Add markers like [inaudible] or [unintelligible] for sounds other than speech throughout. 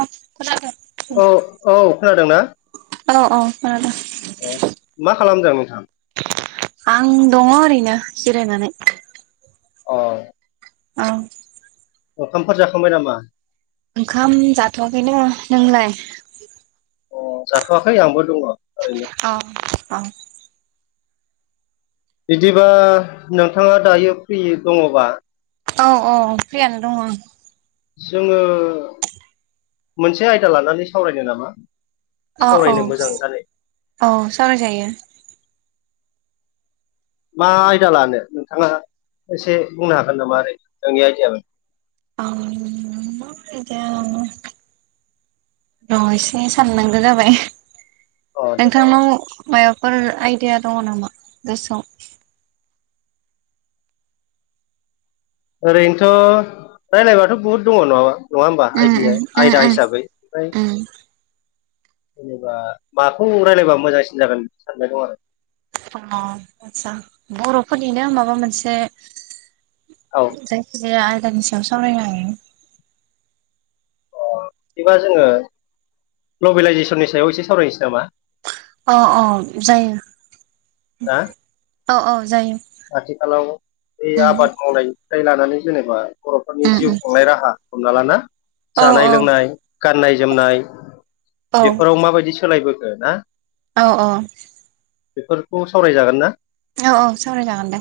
औ खोनादों बुं औ औ खोनादोंना औ औ खोनादों अ मा खालामदों नोंथां आं दङ ओरैनो जिरायनानै अ औ ओंखामफोर जाखांबाय नामा ओंखाम जाथ'वाखैनो नोंलाय अ जाथ'वाखै आंबो दङ ओरै अ औ बिदिबा नोंथाङा दायो फ्रि दङबा औ औ फ्रियानो दङ आं जोङो मोनसे आयदा लानानै सावरायनो नामा? औ औ सावरायनो मोजां ओंखारो औ सावरायजायो। मा आयदा लानो नोंथाङा एसे बुंनो हागोन नामा ओरै नोंनि आयडिया बायदि औ माबोरै दं [unintelligible] र' एसे साननांगौ जाबाय अ नोंथांनाव माबाफोर आइडिया दङ नामा गोसोआव ओरैनोथ' रायज्लायबाथ' बुहुद दङ नङाबा नङा होमबा उम आयडि उम उम आयदा उम हिसाबै ओमफ्राय उम जेनेबा माखौ रायलायबा मोजांसिन जागोन सानबाय दं आरो अ आदसा बर'फोरनिनो माबा मोनसे औ जे आयदानि सायाव सावरायनो हायो। बिदिबा जोङो ग्लबेलाइजेसननि सायाव एसे सावरायनोसै नामा? अ अ जायो। ना औ औ जायो। आथिखालाव बै उम आबाद मावनायनिफ्राय लानानै जेनेबा बर'फोरनि उम जिउ उम खुंनाय राहा हमना लाना औ जानाय लोंनाय गाननाय जोमनाय औ बेफोराव माबायदि सोलायबोखो ना। औ औ बेफोरखौ सावरायजागोन ना? औ औ सावराय जागोन दे।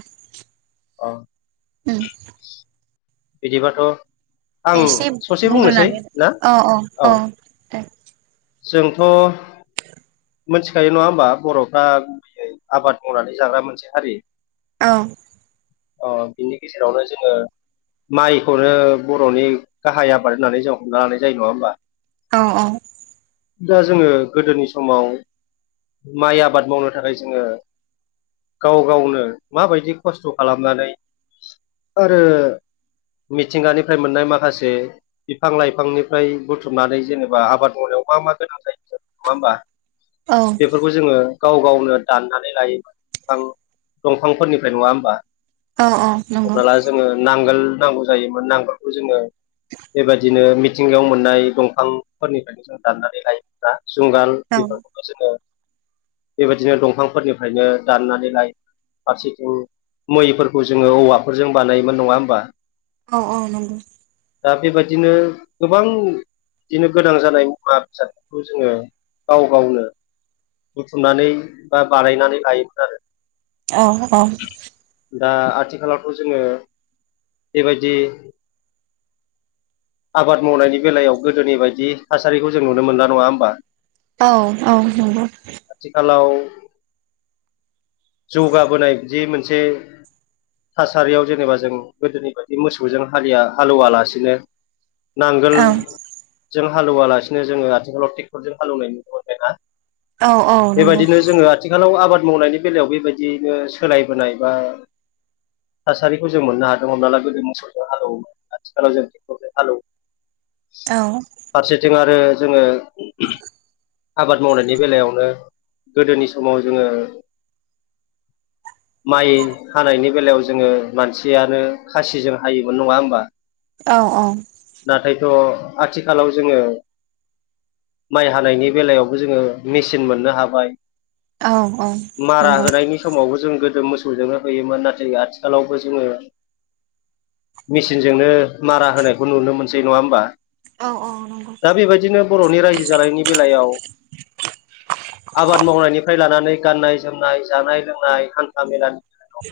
अ उम बिदिबाथ' आं एसे ससे बुंनोसै बुंग्रोनानै ना औ औ दे जोंथ' मिथिखायो नङा होमबा बर'फ्रा गुबैयै आबाद मावनानै जाग्रा मोनसे हारि। औ अ बिनि गेजेरावनो जोङो माइखौनो बर'नि गाहाय आबाद होननानै जों हमना लानाय जायो नङा होमबा औ औ दा जोङो गोदोनि समाव माइ आबाद मावनो थाखाय जोङो गाव गावनो माबायदि खस्थ' खालामनानै आरो मिथिंगानिफ्राय मोननाय माखासे बिफां लाइफांनिफ्राय बुथुमनानै जेनेबा आबाद मावनायाव मा मा गोनां जायो नङा होमबा औ बेफोरखौ जोङो गाव गावनो दाननानै लायोोमां दंफांफोरनिफ्राय नङा होमबा? औ औ नंगौ हमना ला जोङो नांगोल नांगौ जायोमोन नांगोलखौ जोङो बेबायदिनो मिथिंगायाव मोननाय दंफांफोरनिफ्रायनो जों दाननानै लाइफ्रा जुंगाल औ बेफोरखौबो जोङो बेबायदिनो दंफांफोरनिफ्रायनो दाननानै लायो। फारसेथिं मैफोरखौ जोङो औवाफोरजों बानायोमोन नङा होमबा? औ औ नंगौ दा बेबायदिनो गोबां बिदिनो गोनां जानाय मुवा बेसादफोरखौ जोङो गाव गावनो बुथुमनानै बा बानायनानै लायोमोन आरो। अ अ दा आथिखालावथ' जोङो बेबायदि आबाद मावनायनि बेलायाव गोदोनि बायदि थासारिखौ जों नुनो मोनला नङा होमबा? औ औ नंगौ आथिखालाव जौगाबोनाय बिदि मोनसे थासारियाव जेनेबा जों गोदोनि बायदि मोसौजों हलिया हालेवा लासिनो औ नांगोलजों हालेवालासिनो जोङो आथिखालाव ट्रेक्टरजों हालेवनाय नुनो मोनबायना? औ औ नंगौ बेबायदिनो जोङो आरो आथिखालाव आबाद मावनायनि बेलायाव बेबायदिनो सोलायबोनाय बा थासारिखौ जों मोननो हादों हमना ला गोदो मोसौजों हालौ आथिखालाव जि हाल औ फारसेथिं आरो जोङो आबाद मावनायनि बेलायावनो गोदोनि समाव जोङो [inaudible] माइ हानायनि बेलायाव जोङो मानसियानो खासिजों हायोमोन नङा होमबा? औ औ नाथायथ' आथिखालाव जोङो माइ हानायनि बेलायावबो जोङो मेचिन मोननो हाबाय। मारा होनायनि समावबो जों गोदो मोसौजोंनो होयोमोन नाथाय आथिखालावबो जोङो मेसिनजोंनो मारा होनायखौ नुनो मोनसै नङा होमबा? औ औ नंगौ दा बेबायदिनो बर'नि रायजो जानायनि बेलायाव आबाद मावनायनिफ्राय लानानै गाननाय जोमनाय जानाय लोंनाय हान्था मेला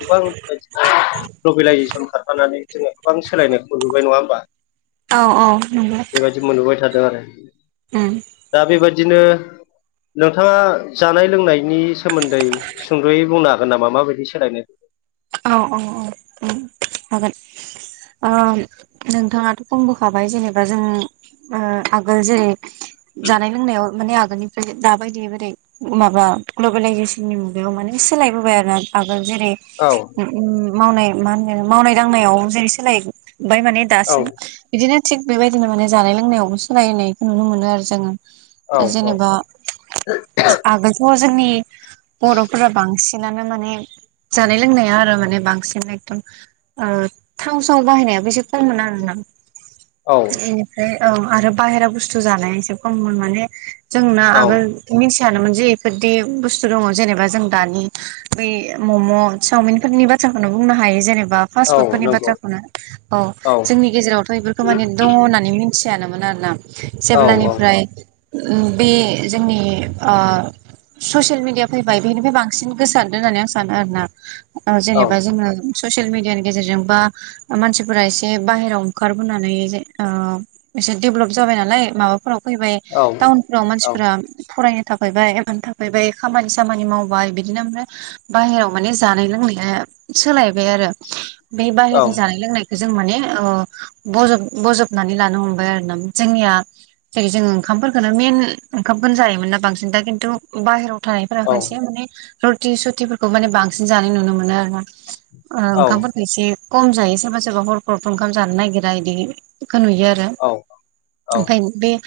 गोबां बेबायदिनो ग्लबेलाइजेसन खारफानानै जोङो गोबां सोलायनायखौ नुबाय नङा होमबा? औ औ नंगौ। बेबायदि मोनबोबाय थादों आरो ओम दा बेबायदिनो नोंथाङा जानाय लोंनायनि सोमोन्दै सुंद्र'यै बुंनो हागोन नामा माबायदि सोलायनो औ औ औ हागोन नोंथाङाथ' खमबोखाबाय जेनेबा जों आगोल जेरै जानाय लोंनायाव माने आगोलनिफ्राय दाबायदिबायै माबा ग्लबेेलइजेसननि मुगायाव माने सोलायबोबाय आरोोना आगोल जेरै औ मावनाय मा होनो मावनाय दांनायाव जेरै सोलायबाय माने औ दासिम बिदिनो थिग बेबायदिनो माने जानाय लोंनायावबो सोलायनायखौ नुनो मोनो आरो जोङो जेनेबा आगोलथ' जोंनि बर'फोरा बांसिन बिानो माने जानाय लोंनाया आरो आरो माने बांसिन एदम थाव समाव बाहायनायाबो एसे खम मोन आरोना औ बेनिफ्राय औ आरो बाहेरा बुस्थु जानाया एसे खममोन माने जोंना औ आगोल मिथियानोमोन जे बेफोरदि बुस्थु दङ जेनेबा जों दानि बै मम' सावमिन नि बाथ्राखौनो बुंनो हायो जेनेबा बा औ फासफुटनि नंगौ बाथ्रानो औ जोंनि गेजेरावथ' बेफोरखौ माने दङ होननानै मिथियानोमोन आरोना औ औ जेब्लानिफ्राय बे जोंनि ससियेल मिडिया फैबाय बेनिफ्राय बांसिन गोसारदों होननानै आं सानो आरोना औ जेनेबा जोङो ससियेल मिडियानि गेजेरजों बा मानसिफोरा एसे बाहेरायाव ओंखारबोनानै एसे देभेलप जाबाय नालाय माबाफोराव फैबाय औ टाउनफोराव औ मानसिफोरा फरायनो थाफायबाय थाफैबाय खामानि सामानि मावबाय बिदिनो ओमफ्राय बाहेराव माने ज जानाय लोंनाया सोलायबाय आरो बे औ बाहेरनि जानाय लोंनाय जों माने बजब बजबनानै लानो हमबाय आरो ना जोंनिया जेरै जोंङ ओंखामफोरफोरखौनो मेन ओंखामखौनो जायोमोन ना बांसिन दा खिन्थु बाहेराव थानायफोरा औ खायसे माने रुटि सुतफोरखौ माने बांसिन जानाय नुनो मोनो आरो ना औ ओंखामफोरखौ एसे खम जायो सोरबा सोरबा हरफोरावथ ओंखाम जानो नागिरा इदिखौ नुयो आरो ओमफाय बे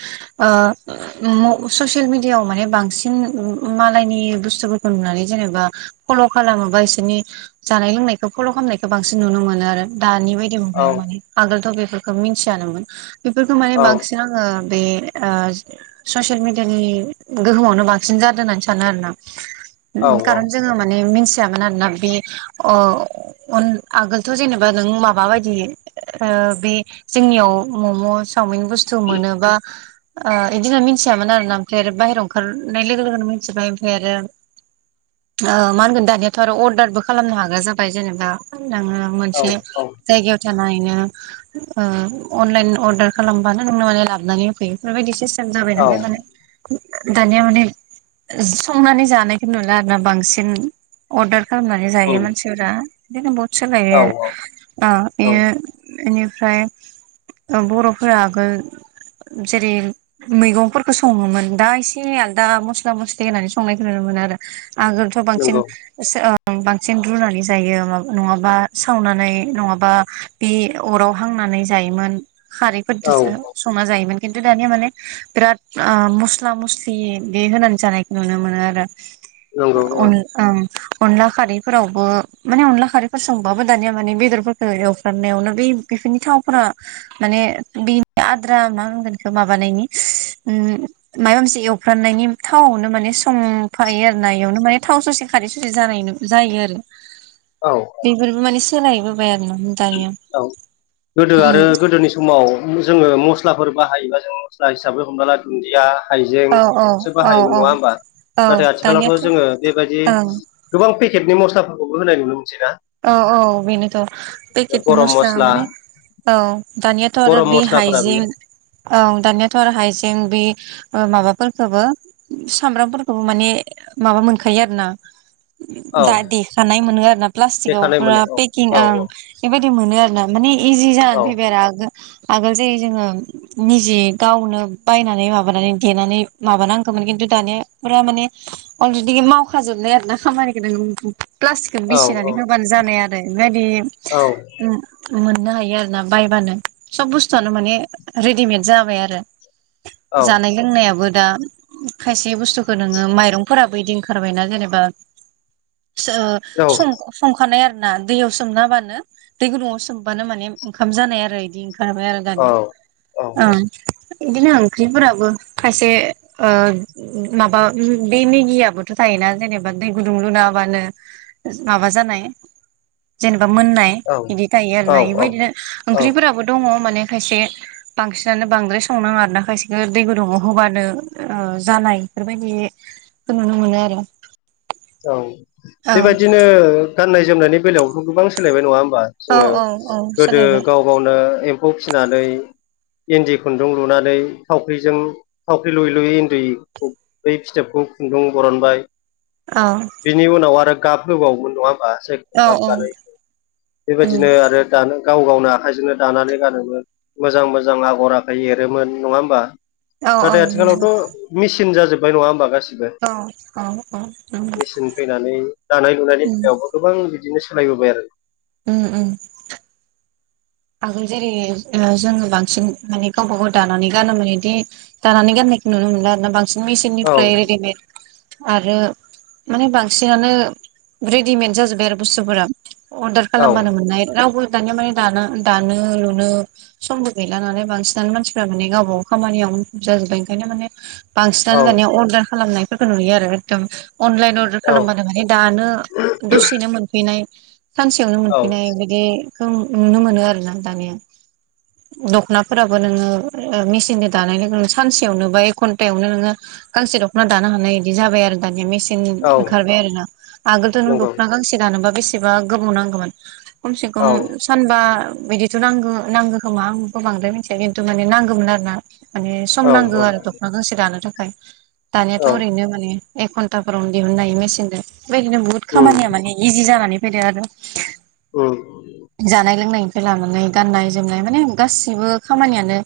ससियेल मिडियाआव माने बांसिन मालायनि बुस्थुफोरखौ नुनानै जेनेबा फल' खालामोबा बिसोरनि जानाय लोंनायखौ फल' खालामनायखौ बांसिन नुनो मोनो आरो दानि बायदि [unintelligible] आगोलथ' बेफोरखौ मिथियामोन बेफोरखौ माने औ बांसिन जोङो बे ससियेल मिडियानि गोहोमावनो बांसिन जादों होननानै सानो आरो ना औ औ खारन जोङो माने मिथियामोन आरोना बे आगोलथ' जेनेबा नों माबा बायदि बे जोंनियाव मम' चावमिन बुस्थु मोनोबा बिदिनो मिथियामोन आरो ना ओमफ्राय आरो बाहहेरायाव ओंखारनाय लोगो लोगोनो मिथिबाय ओमफ्राय आरो मा होनगोन दानियाथ' आरो अर्दारबो खालामनो हागा जाबाय जेनेबा नोङो औ मोनसे औ जायगायाव जाननो अनलाइन अर्दार खालामबानो नोंनो माने लाबानै होफैयो बेबायाददि सिस्टेम जाबाय औ नालाय माने दानिया माने संनानै जानायखौ नुला आरो ना बांसिन अर्डार खालामनानै जायो उम मानसिफोरा बेखायनो बहुद सोलायो औ औ औ बेयो बेनिफ्राय बर'फोरा आगोल जेरै मैगंफोरखौ सङोमोन दा एसे आलदा मस्ला मस्लि होनानै संनायखौ नुनो मोनो आरो आगोलथ' बांसिन नंगौ बांसिन रुनानै जायो म नङाबा सावनानै नङाबा बे अराव हांनानै जायोमोन औ खारैफोरजोंसो संना जायोमोन खिन्थु दानिया माने बिराद मस्ला मस्लि बे होनानै जानायखौ नुनो मोनो आरो औ औ औ अन अनला खारैफोरावबो माने अनला खारैफोर संबाबो दानिया माने बेदर एवफ्रामनायावनो बै बेफोरनि थावफोरा माने बेनि आद्रा मा होनगोन बेखौ माबानायनि उ माबा मोनसे एवफ्राननायनि थावावनो माने संफायो आरो ना बेयावनो माने थाव ससे खारै ससे जानाय जायो आरो औ बेफोरबो माने सोलायबोबाय आरो ना दानिया औ गोदो आरो उम गोदोनि समाव जोङो मस्लाफोर बाहायोबा जों मस्ला हिसाबै हमना ला दुन्दिया हाइजें औ औ बिसोरबो औ हायबो औ नङा होमबा औ नाथाय आथिखालावथ' दानियाथ' जोङो बेबायदि ओं गोबां पेकेटनि मस्लाफोरखौबो होनाय नुनो मोनसै ना औ औ बेनोथ' पेकेटनि मस्ला माने औ दानियाथ' आरो गरम बे मस्लाफोरा हाइजें बेयो औ दानियाथ' आरो हाइजें बे ओ माबाफोरखोबो सामब्रामफोरखोबो माने माबा मोनखायो आरोना औ दा देखानाय मोनो आरोना प्लास्टिकआव देखानाय फुरा मोनो औ पेकिं औ ओं बेबायदि मोनो आरोना माने इजि जानानै औ फैबाय आरो आगोल आगोल जेरै जोङो निजि गावनो बायनानै माबानानै देनानै माबानांगोमोन किनतु दानिया पुरा माने अलरेडि मावखाजोबनाय आरोना खामानि [unintelligible] प्लास्टिकखौ औ बिसिनानै खाबानो जानाय आरो बेबादि औ मोननो हायो आरोना बायबानो सब बुस्थुआनो माने रेडिमेड जाबाय आरो औ जानाय लोंनायाबो दा खायसे बुस्थुखो नोङो माइरंफोराबो इदि ओंखारबायना जेनेबा ओ औ सं संखानाय आरोना दैयाव सोमना होबानो दै गुदुंङआव सोमबानो माने ओंखाम जानाय आरो इदि ओंखारबाय आरो औ दानिया औ ओम इदिनो ओंख्रिफोराबो खायसे ओ माबा बे मेगियाबोथ' थायोना जेनेबा दै गुदुं लुनाहोबानो माबा जानाय जेनेबा मोननाय इदि थायो आरोना बेबायदिनो औ औ ओंख्रिफोराबो दङ' माने खायसे बांसिनानो बांद्राय संनाङा आरोना खायसेखो दै गुदुंङाव होबानो ओ जानाय बेफोरबायदि खो नुनो मोनो आरो औ बेबायदिनो गाननाय-जोमनायनि बेलायावथ' गोबां सोलायबाय नङा होमबा? औ जोङो औ औ गोदो सोलायबाय गाव गावनो एम्फौ फिनानै इन्दि खुन्दुं लुनानै थावख्रिजों थावख्रि लुयै लुयै उन्दै बै फिथोबखौ खुन्दुं बरनबाय अ बिनि उनाव आरो गाब होबावोमोन नङा होमबा जायखौ औ गाब औ गानाय उम बेबायदिनो आरो दानो गाव गावनो आखाइजोंनो दानानै गानोमोन मोजां मोजां आगर आखाइ एरोमोन नङा होमबा? औ औ नाथाय नंगौ आथिखालावथ' मेचिन जाजोबबाय नङा होमबा गासिबो औ औ औ नंगौ मेचिन फैनानै दानाय लुनायनि उम बेलायावबो गोबां बिदिनो सोलायबोबाय आरो ओम ओम आगोल जेरै ओ जोङो बांसिन माने गावबा गाव दानानै गानोमोन इदि दानानै गाननायखौ नुनो मोनला आरोना बांसिन मेसिननिफ्राय रेडिमेड आरो माने बांसिनानो रेडिमेड जाजोब्बाय आरो बुस्थुफोरा अर्दार औ खालामबानो मोननाय रावबो दानिया माने दानो दानो लुनो समबो गैला नालाय बांसिनानो मानसिफ्रा माने गावबाागाव खामानियाव जाजोबबाय ओंखायनो माने औ बांसिनानो दानिया अर्दार खालामनायफोरखौ नुयो आरो एकदम अनलाइन अर औ खालामबानो माने दानो दसेनो मोनफैनाय सानसेयावनो औ मोनफैनाय बिदि खौ नुनो मोनो आरोना दानिया दख'नाफोराबो नोङो मेसिनजों दानाय लोगो लोगो सानसेयावनो बा एक घन्टायावनो नोङो गांसे दख'ना दानो हानाय बिदि जाबाय आरो दानिया मेसिन सिन औ ओंखारबाय आरो ना आगोलथ' नों नंगौ दख'ना गांसे दानोबा बेसेबा गोबाव नांगौमोन खमसे खम औ सानबा बिदिथ' नांगौ नांगौ खोमा आंबो बांद्राय मिथिया खिन्थु माने नांगौमोन आरोना माने सम औ नांगौ आरो दख'ना गांसे दानो थाखाय औ दानियाथ' ओरैनो माने एक घन्टाफोरावनो दिहुननो हायो मेसिनजों बेबायदिनो बुहुत उम खामानिया माने इजि जानानै फैदो आरो औ जानाय-लोंनायनिफ्राय लानानै गाननाय-जोमनाय माने गासिबो खामानियानो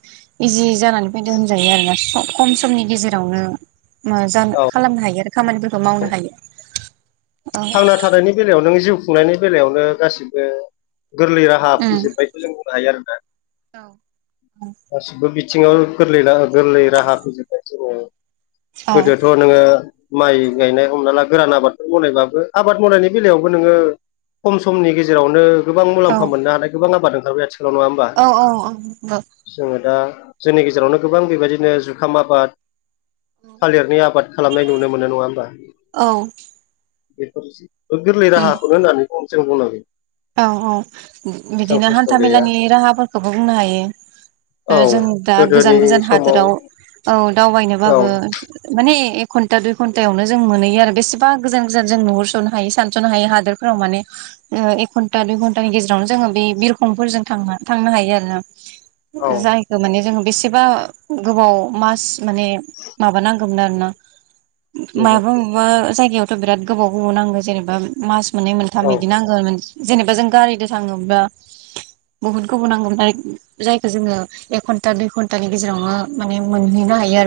इजि जानानै फैदो होनजायो आरो ना खम समनि गेजेरावनो म जानो औ खालामनो हायो आरो खामानिफोरखौ मावनो हायो। औ थांना थानायनि बेलायाव नो जिउ खुंनायनि बेलायावनो गासिबो गोरलै राहा उम फैजोबबाय जों बुंनो हायो आरोना। गासिबो बिथिङाव गोरलै गोरलै राहा फैजोबबाय जोङो औ गोदोथ' नोङो माइ गायनाय हमना ला गोरान आबादखौ बनायबाय आबाद मावनायनि बेलायावबो नोङो खम समनि गेजेरावनो गोबां मुलाम्फा मोननो हानाय गोबां आबाद ओंंखारबाय आथिखालाव नङा होनबा? औ औ औ औ जोङो दा जोंनि गेजेरावनो गोबां बेबायदिनो जुखाम आबाद थालिरनि आबाद खालामनाय नुनो मोननाय नङा होमबा? औ बेफोर गोरलै राहाखौनो होननानै बुं जों बुंनांगोन। औ औ एसेबां बिदिनो खस्थ' गैया हान्थामेलानि राहाफोरखौबो बुंनो हायो। औ जों दा गोदोनि गोजान गोजान समाव हादोराव औ औ दावबायनोबाबो माने घन्टा दुइ घन्टायावनो जों मोनहैयो आरो बेसेबा गोजान गोजान जों नुहरस'नो हायो सानस'नो हायो हादोरफोराव माने एक घन्टा दुइ घन्टानि गेजेरावनो जोङो बे बिरखंफोरजों थां थांनो हायो आरोना। औ जायखौ माने जोङो बेसेबा गोबाव मास माने माबानांगौ गोमनो आरोना नंगौ मायाबा मेबा जायगायावथ' बिराद गोबाव गोबाव नांगो जेनेबा मास मोननै मोनथाम औ बिदि नांगोन जेनेबा जों गारिजों थाङोब्ला बहुत गोबाव नांगौमोन आरो जायखौ जोङो एक घन्टा दुइ घन्टानि गेजेरावनो माने मोनहैनो हायो आरो।